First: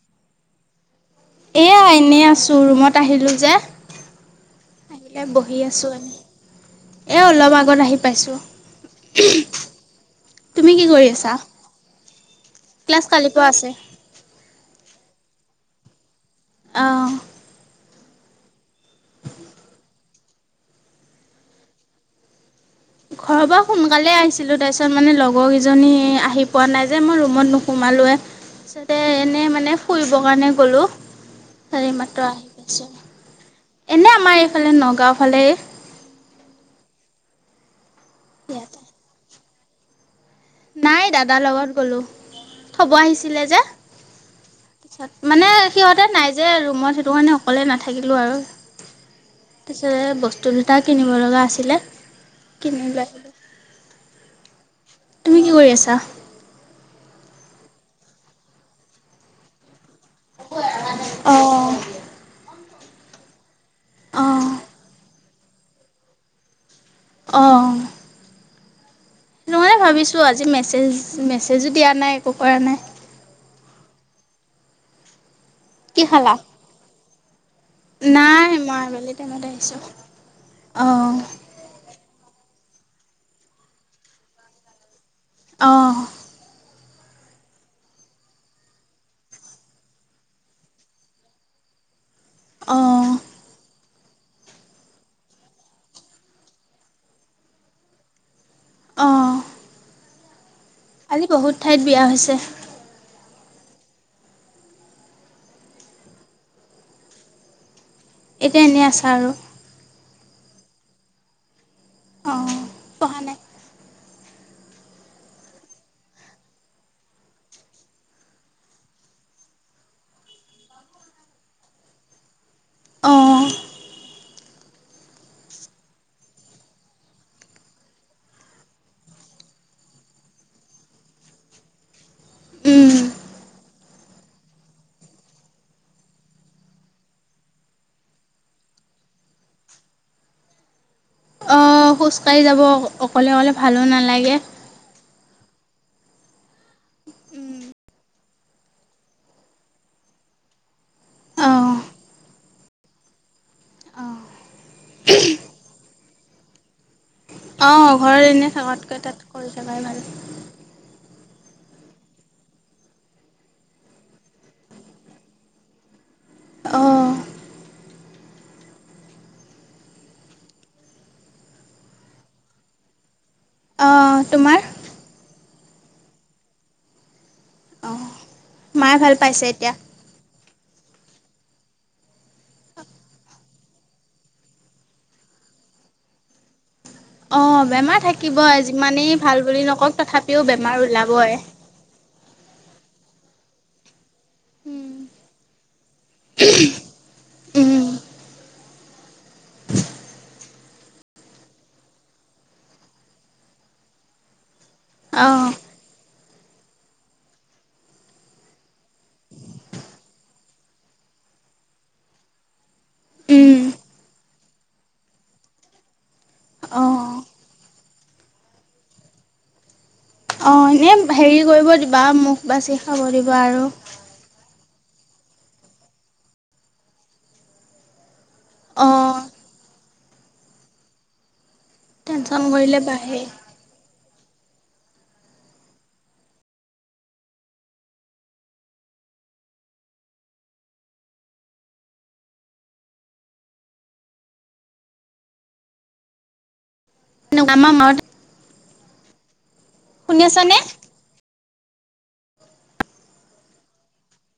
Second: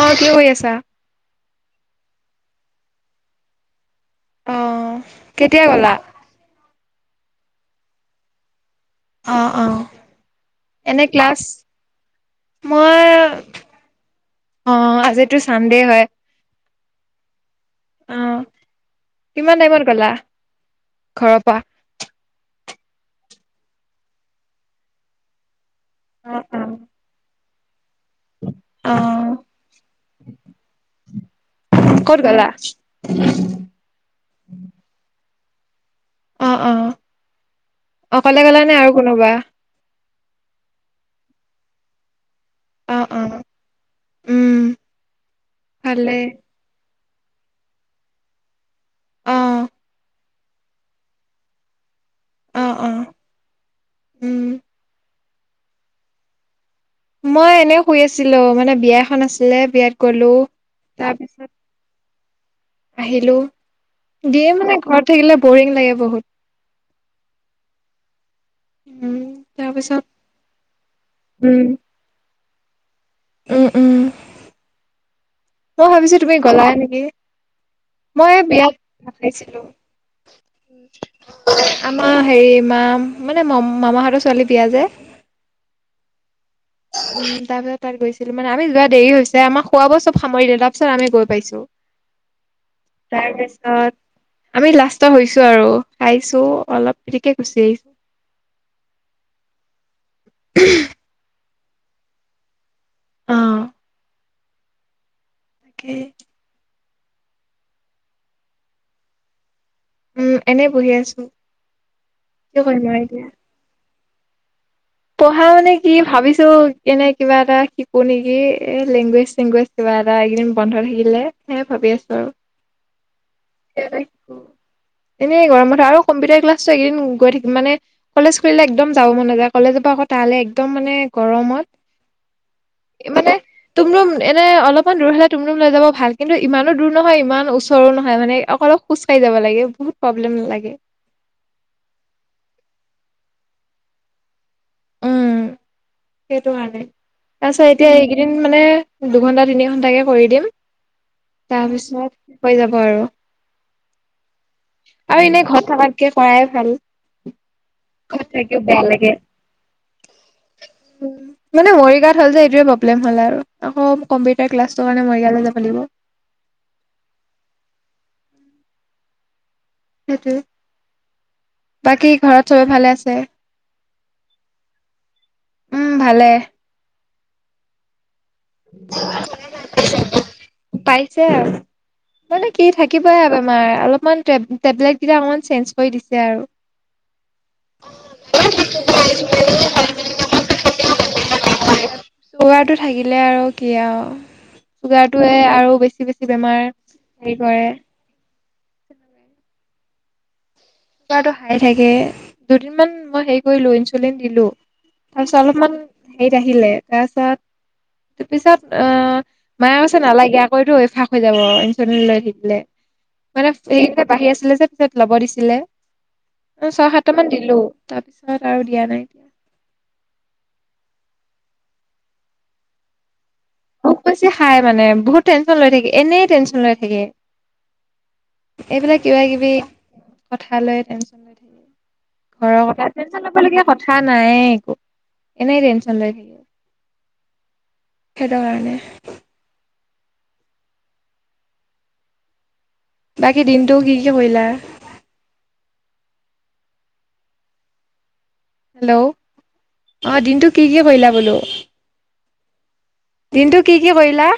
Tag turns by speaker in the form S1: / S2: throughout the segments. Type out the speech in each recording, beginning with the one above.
S1: অ কৰি আছা।
S2: এইয়া এনেই আছো ৰুমত আহিলোঁ
S1: অ
S2: যে বহি
S1: কেতিয়া গ'লা
S2: আছোঁ আনে। এই অলপ আগত আহি পাইছোঁ।
S1: অ অ
S2: তুমি কি
S1: এনে
S2: কৰি আছা
S1: ক্লাছ। মই
S2: ক্লাছ কালিৰ পৰা আছে।
S1: অ আজিতো চানডে হয়।
S2: অ।
S1: অ কিমান টাইমত গলা ঘৰৰ পা।
S2: ঘৰ পৰা সোনকালে আহিছিলোঁ তাৰ পিছত মানে লগৰ কেইজনী
S1: অ
S2: আহি
S1: অ
S2: পোৱা নাই যে মই ৰুমত ন। সোমালোৱে
S1: অ
S2: তাপিছতে এনেই মানে ফুৰিবৰ কাৰণে গ'লোঁ। তাৰে
S1: ক'ত গলা।
S2: এনেই আমাৰ এইফালে নগাঁও ফালে।
S1: অ অ অ অকলে গ'লানে নে
S2: ইয়াতে
S1: আৰু কোনোবা।
S2: নাই দাদাৰ লগত গ'লোঁ। থব
S1: অ অ
S2: আহিছিলে যে
S1: উম
S2: পিছত মানে সিহঁতে
S1: ভালেই
S2: নাই যে ৰুমত। সেইটো কাৰণে অকলে নাথাকিলোঁ আৰু।
S1: অ
S2: পিছে বস্তু দুটা কিনিব লগা আছিলে
S1: অ
S2: কিনি
S1: অ
S2: লে।
S1: উম
S2: তুমি কি কৰি আছা?
S1: মই এনে শুই আছিলো মানে বিয়া এখন আছিলে বিয়াত গ'লো তাৰ।
S2: অঁ
S1: আহিলো
S2: অঁ
S1: দিয়ে মানে ঘৰত থাকিলে বৰিং লাগে বহুত।
S2: অঁ।
S1: উম
S2: নহয়
S1: তাৰপিছত
S2: ভাবিছোঁ আজি মেছেজ
S1: উম
S2: মেছেজো দিয়া নাই একো কৰা নাই।
S1: উম উম মই
S2: কি
S1: ভাবিছোঁ
S2: খালা
S1: তুমি গলাই নেকি? মই এ
S2: নাই
S1: বিয়াত
S2: আবেলি টাইমত
S1: আহিছিলোঁ।
S2: আহিছোঁ অঁ
S1: আমাৰ হেৰি মা মানে মম মামাহঁতৰ ছোৱালী বিয়া যে।
S2: অঁ।
S1: উম তাৰ পিছত তাত গৈছিলোউ মানে আমি যোৱা দেৰি হৈছে আমাৰ খোৱা বোৱা চব সামৰিলে তাৰ পিছত আমি গৈ পাইছোঁ।
S2: অঁ
S1: তাৰপিছত। আমি লাষ্টৰ হৈছো আৰু খাইছো অলপ পিতিক কে গুচি আহিছো।
S2: অঁ।
S1: উম।
S2: আজি বহুত ঠাইত বিয়া হৈছে।
S1: অ কি?
S2: এতিয়া এনেই আছা আৰু।
S1: উম এনে বহি আছো।
S2: অঁ
S1: কি কৰিম আৰু
S2: পঢ়া
S1: এতিয়া।
S2: নাই
S1: পঢ়া মানে কি ভাবিছোঁ এনে কিবা এটা শিকো নেকি এ লেংগুৱেজ চেংগুৱেজ। কিবা এটা এইকেইদিন বন্ধ থাকিলে সে ভাবি আছোঁ
S2: অঁ
S1: আৰু শ। এনেই গৰমত আৰু কম্পিউটাৰ ক্লাছটো এইকেদিন গৈ থাকিম মানে কলেজ খুলিলে একদম যাব মন নাযায়। কলেজ পা আকৌ তিলে একদম মানে গৰমত
S2: উম
S1: এই মানে। টোমটোম এনে অলপমান দূৰ হ'লে টোমটোম লৈ যাব ভাল কিন্তু ইমানো দূৰ নহয় ইমান ওচৰো নহয় মানে অকলপ। খোজকাঢ়ি যাব লাগে বহুত প্ৰব্লেম লাগে।
S2: অ খোজ কাঢ়ি যাব অকলে অকলে ভালো নালাগে।
S1: উম সেইটো কাৰণে তাৰপিছত এতিয়া এইকেইদিন মানে দুঘণ্টা তিনি ঘণ্টাকে কৰি দিম। তাৰ
S2: অঁ
S1: পিছত হৈ যাব আৰু।
S2: অঁ
S1: আৰু এনে ঘৰত থকাতকে কৰাই ভাল।
S2: অঁ ঘৰৰ
S1: ঘৰত
S2: এনেই
S1: থাকিও বেয়া
S2: থকাতকৈ তাত কৰি থকাই ভাল।
S1: উম। মানে মৰিগাঁৱত হ'ল যে এইটোৱে প্ৰব্লেম হ'ল আৰু আকৌ কম্পিউটাৰ ক্লাছটোৰ কাৰণে মৰিগাওলৈ যাব লাগিব।
S2: অঁ
S1: সেইটো বাকী ঘৰত চবে ভালে আছে?
S2: অঁ তোমাৰ?
S1: উম ভালে।
S2: অঁ মায়ে ভাল পাইছে এতিয়া?
S1: পাইছে আৰু। মানে কি থাকিবইে আৰু বেমাৰ অলপমান টেবলেট অকমান চেঞ্জ কৰি দিছে আৰু। [unintelligible]
S2: অঁ বেমাৰ থাকিবই যিমানেই ভাল বুলি নকওঁক তথাপিও বেমাৰ ওলাবই।
S1: চুগাৰটো থাকিব। হ'লে আৰু কি আৰু চুগাৰটোয়ে আৰু বেছি বেছি বেমাৰ হেৰি কৰে। কিবা এটা হয় থাকে দুদিনমান মই হে কৰিলো ইনচুলিন দিলো তাৰপিছত
S2: অঁ
S1: অলপমান। হেৰিত আহিলে তাৰপিছত তাৰপিছত আহ। মায়ে কৈছে নালাগে আকৌ এইটো অভ্যাস হৈ যাব ইঞ্চ লৈ নিদিলে। মানে সকটা বাঢ়ি আছিলে যে পিছত ল'ব দিছিলে। অ ছয়
S2: অঁ
S1: সাতটা মান দিলোঁ তাৰ পিছত আৰু দিয়া নাই।
S2: অঁ এনেই হেৰি কৰিব দিবা মুখ বাচি খাব দিবা আৰু
S1: মুখ বেছি খাই মানে বহুত টেনশ্যন লৈ থাকে এনেই টেনশ্যন লৈ থাকে। এইবিলাক
S2: অঁ
S1: কিবা কিবি কথা লৈ টেনশচন লৈ থাকে।
S2: টেনচন
S1: ঘৰৰ
S2: কৰিলে
S1: কথা,
S2: বাঢ়ে
S1: টেনশচন ল'ব লগীয়া কথা। উঠা নাই একো এনেই টেনচন লৈ থাকে সেইটো কাৰণে মানে? বাকী দিনটো কি কি কৰিলা?
S2: আমাৰ মাতে
S1: হেল্ল', অঁ
S2: শুনি
S1: দিনটো
S2: আছানে
S1: কি কি কৰিলা বোলোঁ? দিনটো কি কি কৰিলা?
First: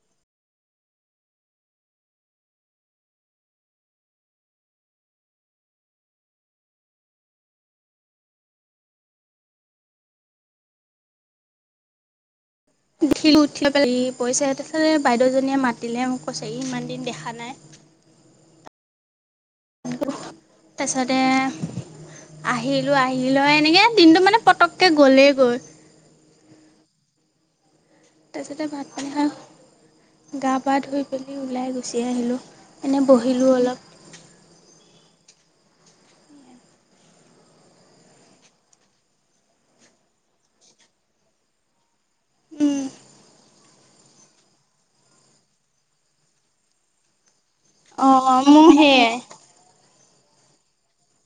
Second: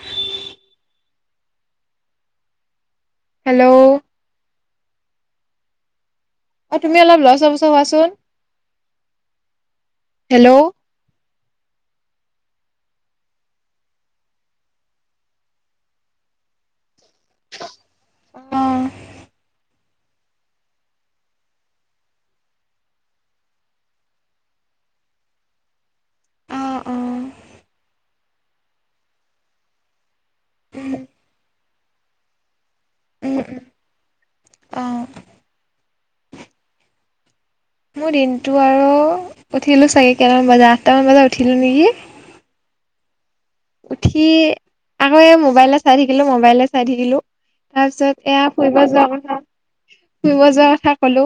S1: হেল্ল', অ তুমি অলপ লছ পচ হোৱাচোন হেল্ল',
S2: উঠিলোঁ উঠি পেলাই পিছে তোলে বাইদেউজনীয়ে মাতিলে মোক কৈছে ই ইমান দিন দেখা নাই।
S1: অঁ,
S2: তাৰপিছতে আহিলোঁ আহিলৈ এনেকে দিনটো মানে পটককৈ গ'লেই গৈ।
S1: অ অ উম
S2: তাৰপিছতে ভাত পানী খাই গা পা ধুই পেলি ওলাই গুচিয়ে আহিলোঁ এনে বহিলোঁ অলপ।
S1: অঁ। মোৰ দিনটো আৰু উঠিলোঁ চাগি কেইটামান বজাত আঠটামান বজাত উঠিলোঁ নেকি?
S2: উম।
S1: উঠি আকৌ এই মোবাইলে চাই থাকিলো মোবাইলে চাই থাকিলোঁ। তাৰপিছত
S2: অঁ
S1: এয়া
S2: মোৰ
S1: ফুৰিব যোৱাৰ
S2: সেয়াই
S1: কথা। ফুৰিব যোৱাৰ কথা কলো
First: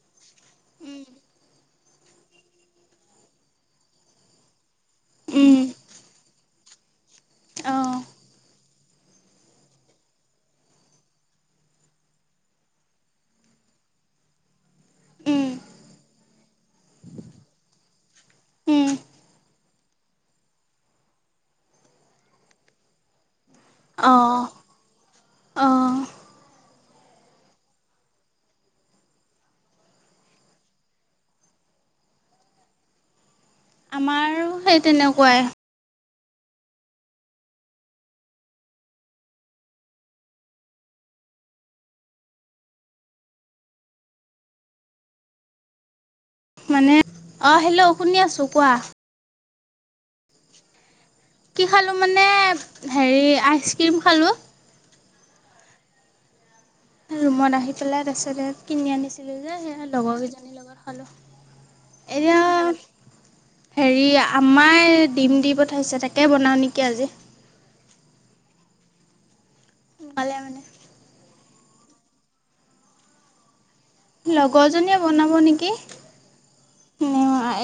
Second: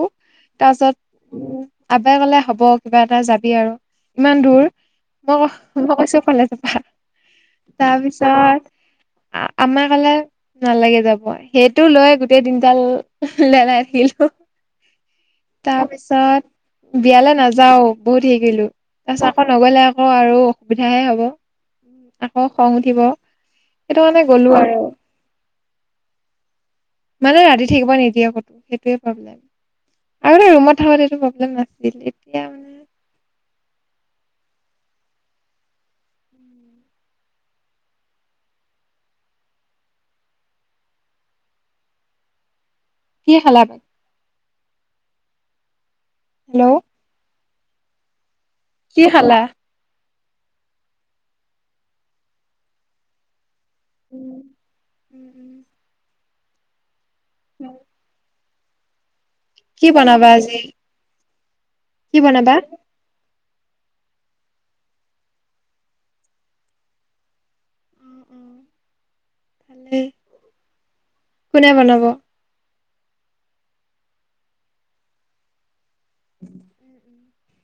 S1: তাৰ পাছত উ আব্বাই কলে হ'ব কিবা এটা যাবি আৰু ইমান দূৰ ক মই কৈছো কলেজপৰা
S2: অঁ
S1: তাৰপিছত আম্মাই কলে নালাগে যাব সেইটো লৈ গোটেই দিনদাল লেলাই থাকিলোঁ। তাৰ পিছত বিয়ালৈ নাযাওঁ। বহুত সেই কৰিলোঁ তাৰপিছত আকৌ নগলে আকৌ আৰু অসুবিধাহে হ'ব। উ আকৌ খং উঠিব সেইটো কাৰণে
S2: অঁ
S1: গলো আৰু
S2: অঁ
S1: মানে ৰাতি থাকিব নিদিয়ে ক'তো সেইটোৱে প্ৰব্লেম। আগতে ৰুমত থাকোতে এইটো প্ৰব্লেম নাছিল এতিয়া মানে
S2: আমাৰো সেই তেনেকুৱাই।
S1: কি খালা পাই? হেল্ল'
S2: মানে অ হেল্ল' শুনি আছো কোৱা।
S1: কি খালা?
S2: কি খালোঁ মানে হেৰি আইচক্ৰীম খালোঁ।
S1: উম।
S2: ৰুমত আহি পেলাই তাৰপিছত ইয়াত কিনি আনিছো। ছিলো যে
S1: কি
S2: সেই লগৰ
S1: বনাবা
S2: কেইজনীৰ
S1: আজি
S2: লগত খালোঁ
S1: কি
S2: এতিয়া।
S1: বনাবা
S2: হেৰি আম্মাই ডিম দি পঠাইছে তাকে বনাও নেকি আজি
S1: হু
S2: পালে মানে
S1: কোনে বনাব?
S2: লগৰজনীয়ে বনাব নেকি
S1: [unintelligible]
S2: উ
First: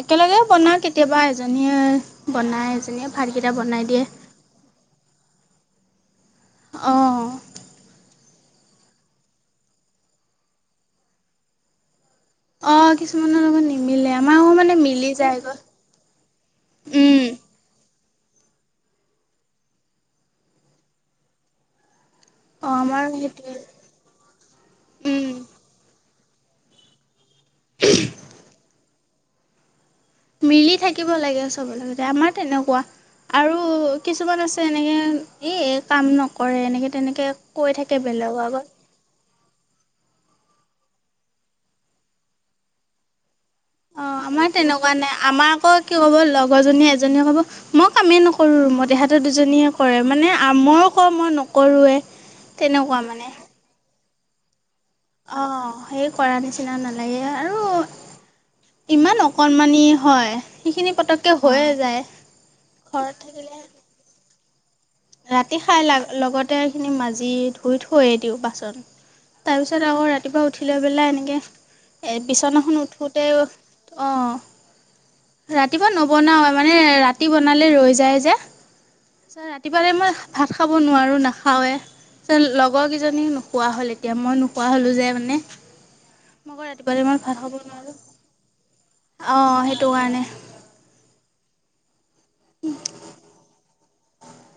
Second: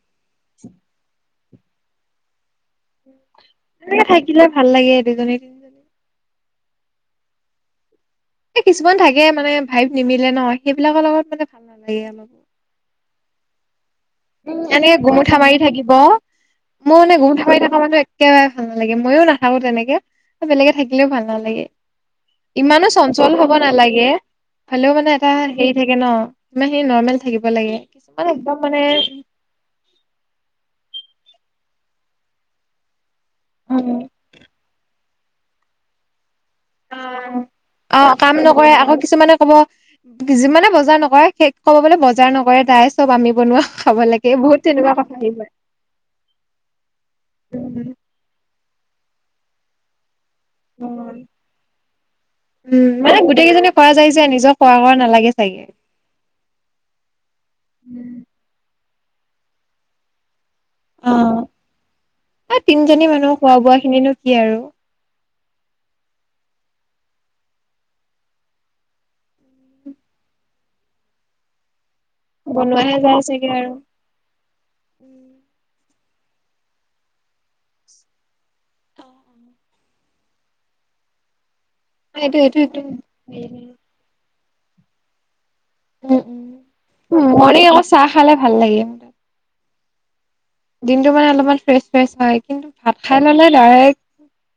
S2: একেলগে বনাও কেতিয়াবা এজনীয়ে বনায় এজনীয়ে ভাতকেইটা বনাই দিয়ে।
S1: এনেকে থাকিলে ভাল লাগে দুজনী তিনিজনী
S2: অ
S1: এ কিছুমান থাকে মানে ভাইভ নিমিলে ন সেইবিলাকৰ লগত মানে ভাল নালাগে অলপ
S2: অ কিছুমানৰ লগত নিমিলে আমাৰ আকৌ
S1: উম
S2: মানে
S1: এনেকে
S2: মিলি
S1: গুমুঠা
S2: যায়গৈ
S1: মাৰি থাকিব মোৰ মানে
S2: উম
S1: গুমুঠা মাৰি থকা মানুহ এ কেবাৰে ভাল নালাগে ময়ো নাথাকো তেনেকে বেলেগে থাকিলেও ভাল নালাগে
S2: অঁ
S1: ইমানো
S2: আমাৰ
S1: চঞ্চল হব
S2: সেইটোৱে
S1: নালাগে হলেও মানে
S2: উম
S1: এটা হেৰি থাকে ন ইমান সেই নৰ্মেল থাকিব লাগে কিছুমান একদম মানে
S2: মিলি থাকিব লাগে চবৰ লগতে আমাৰ তেনেকোৱা আৰু
S1: উম
S2: কিছুমান আছে এনেকে এই কাম নকৰে এনেকে তেনেকে কৈ থাকে
S1: অ কাম
S2: বেলেগৰ
S1: নকৰে
S2: আগত।
S1: আকৌ কিছুমানে ক'ব যিমানে বজাৰ নকৰে সেই ক'ব বোলে বজাৰ নকৰে তাই চব আমি বনোৱা খাব
S2: অ
S1: লাগে
S2: আমাৰ
S1: বহুত
S2: তেনেকোৱা
S1: তেনেকুৱা কথা
S2: নাই
S1: আহি পৰে
S2: আমাৰ আকৌ কি কব লগৰজনী এজনীয়ে কব মই কামেই ন কৰো মই তেহেঁতৰ দুজনীয়ে কৰে মানে মই কও
S1: উম
S2: মই নকৰোৱেই তেনেকোৱা মানে
S1: পোৱা যায় যে নিজক খোৱা বোৱা নালা
S2: অ সেই কৰা নিচিনা নালাগে আৰু ইমান অকণমানি হয়। সেইখিনি
S1: অ
S2: পতককে হৈয়ে যায়
S1: এ তিনজনী
S2: ঘৰত
S1: মানুহ খোৱা
S2: থাকিলে
S1: বোৱা খিনিনো কি আৰু
S2: ৰাতি খাই লাভ লগতে এইখিনি মাজি ধুই থৈয়ে দিও বাচন। তাৰপিছত আকৌ ৰাতিপুৱা উঠি লৈ পেলাই এনেকে এ বিচনাখন
S1: বনোৱাহে যায়
S2: উঠোতেও
S1: চাগে [inaudible]
S2: ৰাতিপুৱা নবনাওয়ে মানে ৰাতি বনালে ৰৈ যায় যে। এইফালে মই ভাত খাব নোৱাৰো নাখাৱে
S1: এইটো
S2: যে
S1: এইটো একদম
S2: লগৰ কেইজনীও নোখোৱা হ'ল এ তিয়া মই নোখোৱা হলো যে মানে।
S1: উম
S2: মই আকৌ ৰাতিপুৱালে
S1: উম মুড়ী লগত চাহ খালে ভাল লাগে
S2: অ সেইটো কাৰণে।
S1: দিনতো মানে অলপমান ফ্ৰেছ ফ্ৰেছ হয় কিন্তু ভাত খাই ল'লে ডাইৰেক্ট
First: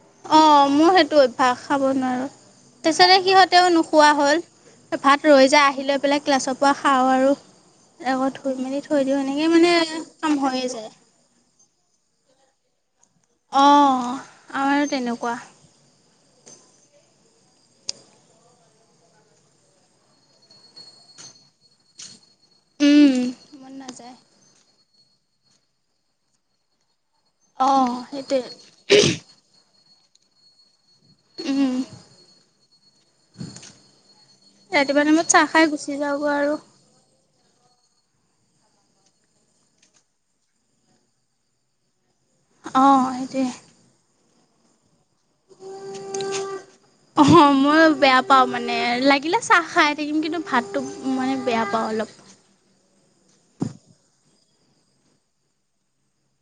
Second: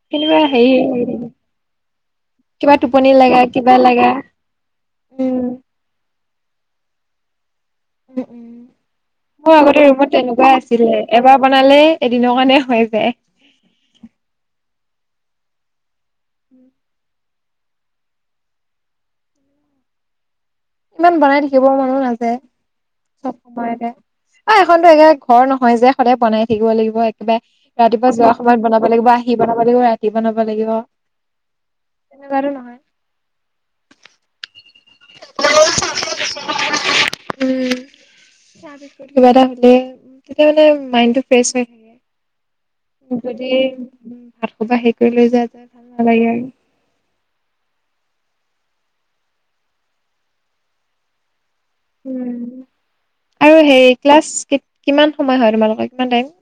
S1: কেনিবা
S2: অ
S1: হেৰি
S2: মোৰ সেইটো অভ্যাস খাব নোৱাৰো
S1: কিবা টোপনি
S2: তাৰপিছতে
S1: লগা
S2: সিহঁতেও
S1: কিবা লগা
S2: নোখোৱা হ'ল। ভাত
S1: উম
S2: ৰৈ যায় আহি লৈ পেলাই ক্লাছৰ পৰা খাও আৰু
S1: উম
S2: আকৌ
S1: উম।
S2: ধুই মেলি থৈ দিও এনেকে
S1: মোৰ
S2: মানে
S1: আগতে ৰুমত
S2: কাম
S1: তেনেকুৱাই
S2: হৈয়ে যায়।
S1: আছিলে এবাৰ বনালে এদিনৰ কাৰণে হৈয়ে যায়।
S2: অ আমাৰো তেনেকোৱা
S1: ইমান বনাই থাকিব মনো নাযায়
S2: উম
S1: চব
S2: মন
S1: সময়তে
S2: নাযায়
S1: আহ এখনতো এ ঘৰ নহয় যে সদায় বনাই থাকিব লাগিব একেবাৰে
S2: অঁ
S1: ৰাতিপুৱা যোৱা
S2: সেইটোৱে
S1: সময়ত বনাব লাগিব আহি বনাব লাগিব ৰাতি বনাব লাগিব
S2: উম,
S1: তেনেকুৱাটো নহয়।
S2: ৰাতিপুৱা টাইমত চাহ খাই গুচি যাওগৈ আৰু।
S1: উম' ইয়া বিষয়ত কিবা এটা সুধিলে তেতিয়া মানে মাইন্ডটো মানে ফ্ৰেষ্ট হয় থাকে।
S2: অ', সেইটোৱে।
S1: যদি উম ভাত খোৱা পা হেই কৰি লৈ যায় যে ভাল নালাগে আৰু।
S2: অঁহ মই বেয়া পাওঁ মানে লাগিলে চাহ খাই থাকিম কিন্তু ভাতটো মানে- বেয়া পাওঁ অলপ।
S1: উম' আৰু হেৰি ক্লাছ কিমান সময় হয় তোমালোকৰ কিমান টাইম?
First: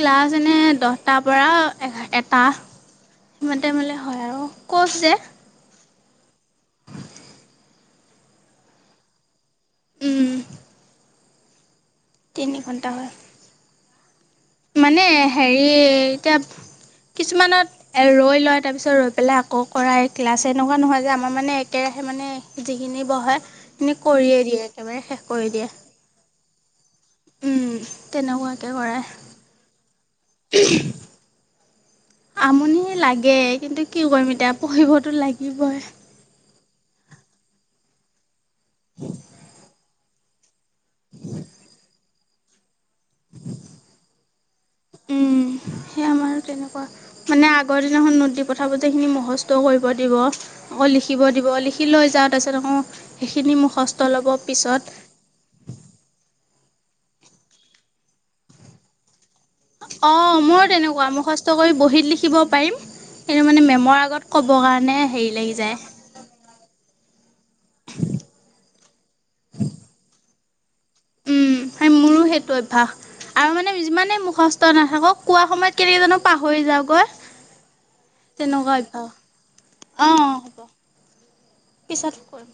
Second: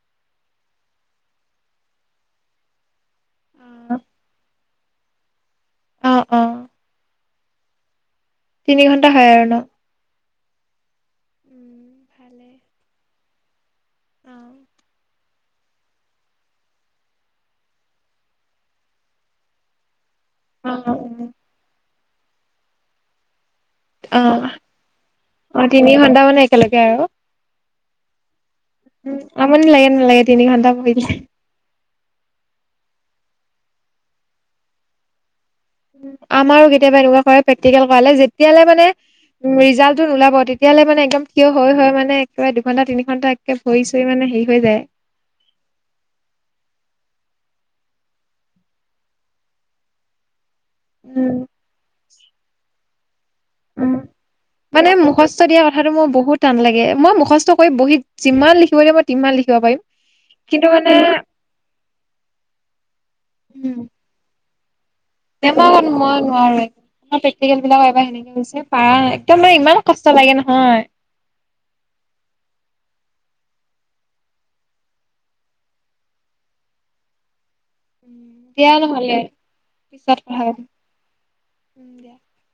S2: ক্লাছ এনে দহটাৰ পৰা এ এটা সিমান টাইমলৈ হয় আৰু। কৌচ যে।
S1: অঁ অঁ' তিনি ঘণ্টা হয় আৰু ন।
S2: উম' তিনি ঘণ্টা হয়।
S1: অঁ'
S2: মানে হেৰি এতিয়া কিছুমানত ৰৈ লয় তাৰপিছত ৰৈ পেলাই- আকৌ কৰাই ক্লাছ এনেকুৱা নহয় যে
S1: অ
S2: আমাৰ মানে একেৰাহে মানে যিখিনি বহে- নি
S1: অ
S2: কৰিয়ে দিয়ে একেবাৰে শেষ কৰি
S1: অ
S2: দিয়ে।
S1: তিনি ঘণ্টা মানে একেলগে আৰু।
S2: উম' তেনেকুৱাকে কৰে।
S1: উম, আমনি লাগে নে নালাগে তিনি ঘণ্টা পঢ়ি কেনে?
S2: আমনি লাগে কিন্তু, কি কৰিম এতিয়া পঢ়িবতো লাগিবই।
S1: আমাৰো কেতিয়াবা এনেকুৱা কৰে প্ৰেকটিকেল কৰালে যেতিয়ালে মানে ৰিজালট- টোত ওলাব তেতিয়ালে মানে একদম থিয় হৈ হৈ মানে একেবাৰে দুঘণ্টা তিনি ঘণ্টা একে ভৰি চৰি মানে হেৰি হৈ যায়।
S2: উম' সেই আমাৰো তেনেকুৱা। মানে আগৰ দিনাখন নোট দি পঠা গোটেইখিনি মুখস্থ কৰিব দিব। আকৌ লিখিব
S1: উম,
S2: দিব লিখি লৈ যা তাপিছত আকৌ সেইখিনি মুখস্ত ল'ব পিছত।
S1: খস্হ দিয়া কথাটো মোৰ বহুত টান লাগে। মই মুখস্থ কৰি বহীত যিমান লিখিব দিয়ে মই তিমান লিখিব পাৰিম-
S2: অঁ' ময়ো
S1: কিন্তু মানে
S2: তেনেকুৱা মুখস্হ কৰি বহীত লিখিব পাৰিম কিন্তু মানে মেমৰ আগত- ক'বৰ কাৰণে হেৰি- লাগি
S1: মেমৰ
S2: যায়
S1: আগত মই নোৱাৰোৱে। আমাৰ প্ৰেকটিকেল বিলাক এইবাৰ এনেকে দিছে পাৰা নাই একদম মানে ইমান কষ্ট লাগে নহয়।
S2: উম, সেই
S1: [inaudible]
S2: মোৰো সেইটো অভ্যাস। আৰু মানে যিমানে মুখস্থ নাথাকক কোৱা সময়ত কেনেকে জানো পাহৰি যাওঁগৈ?
S1: দিয়া
S2: তেনেকুৱা
S1: নহ'লে
S2: অভ্যাস
S1: পিছত কথা
S2: অঁ
S1: পাতিম
S2: হ'ব,
S1: উম, দিয়া।
S2: পিছত- কৰিম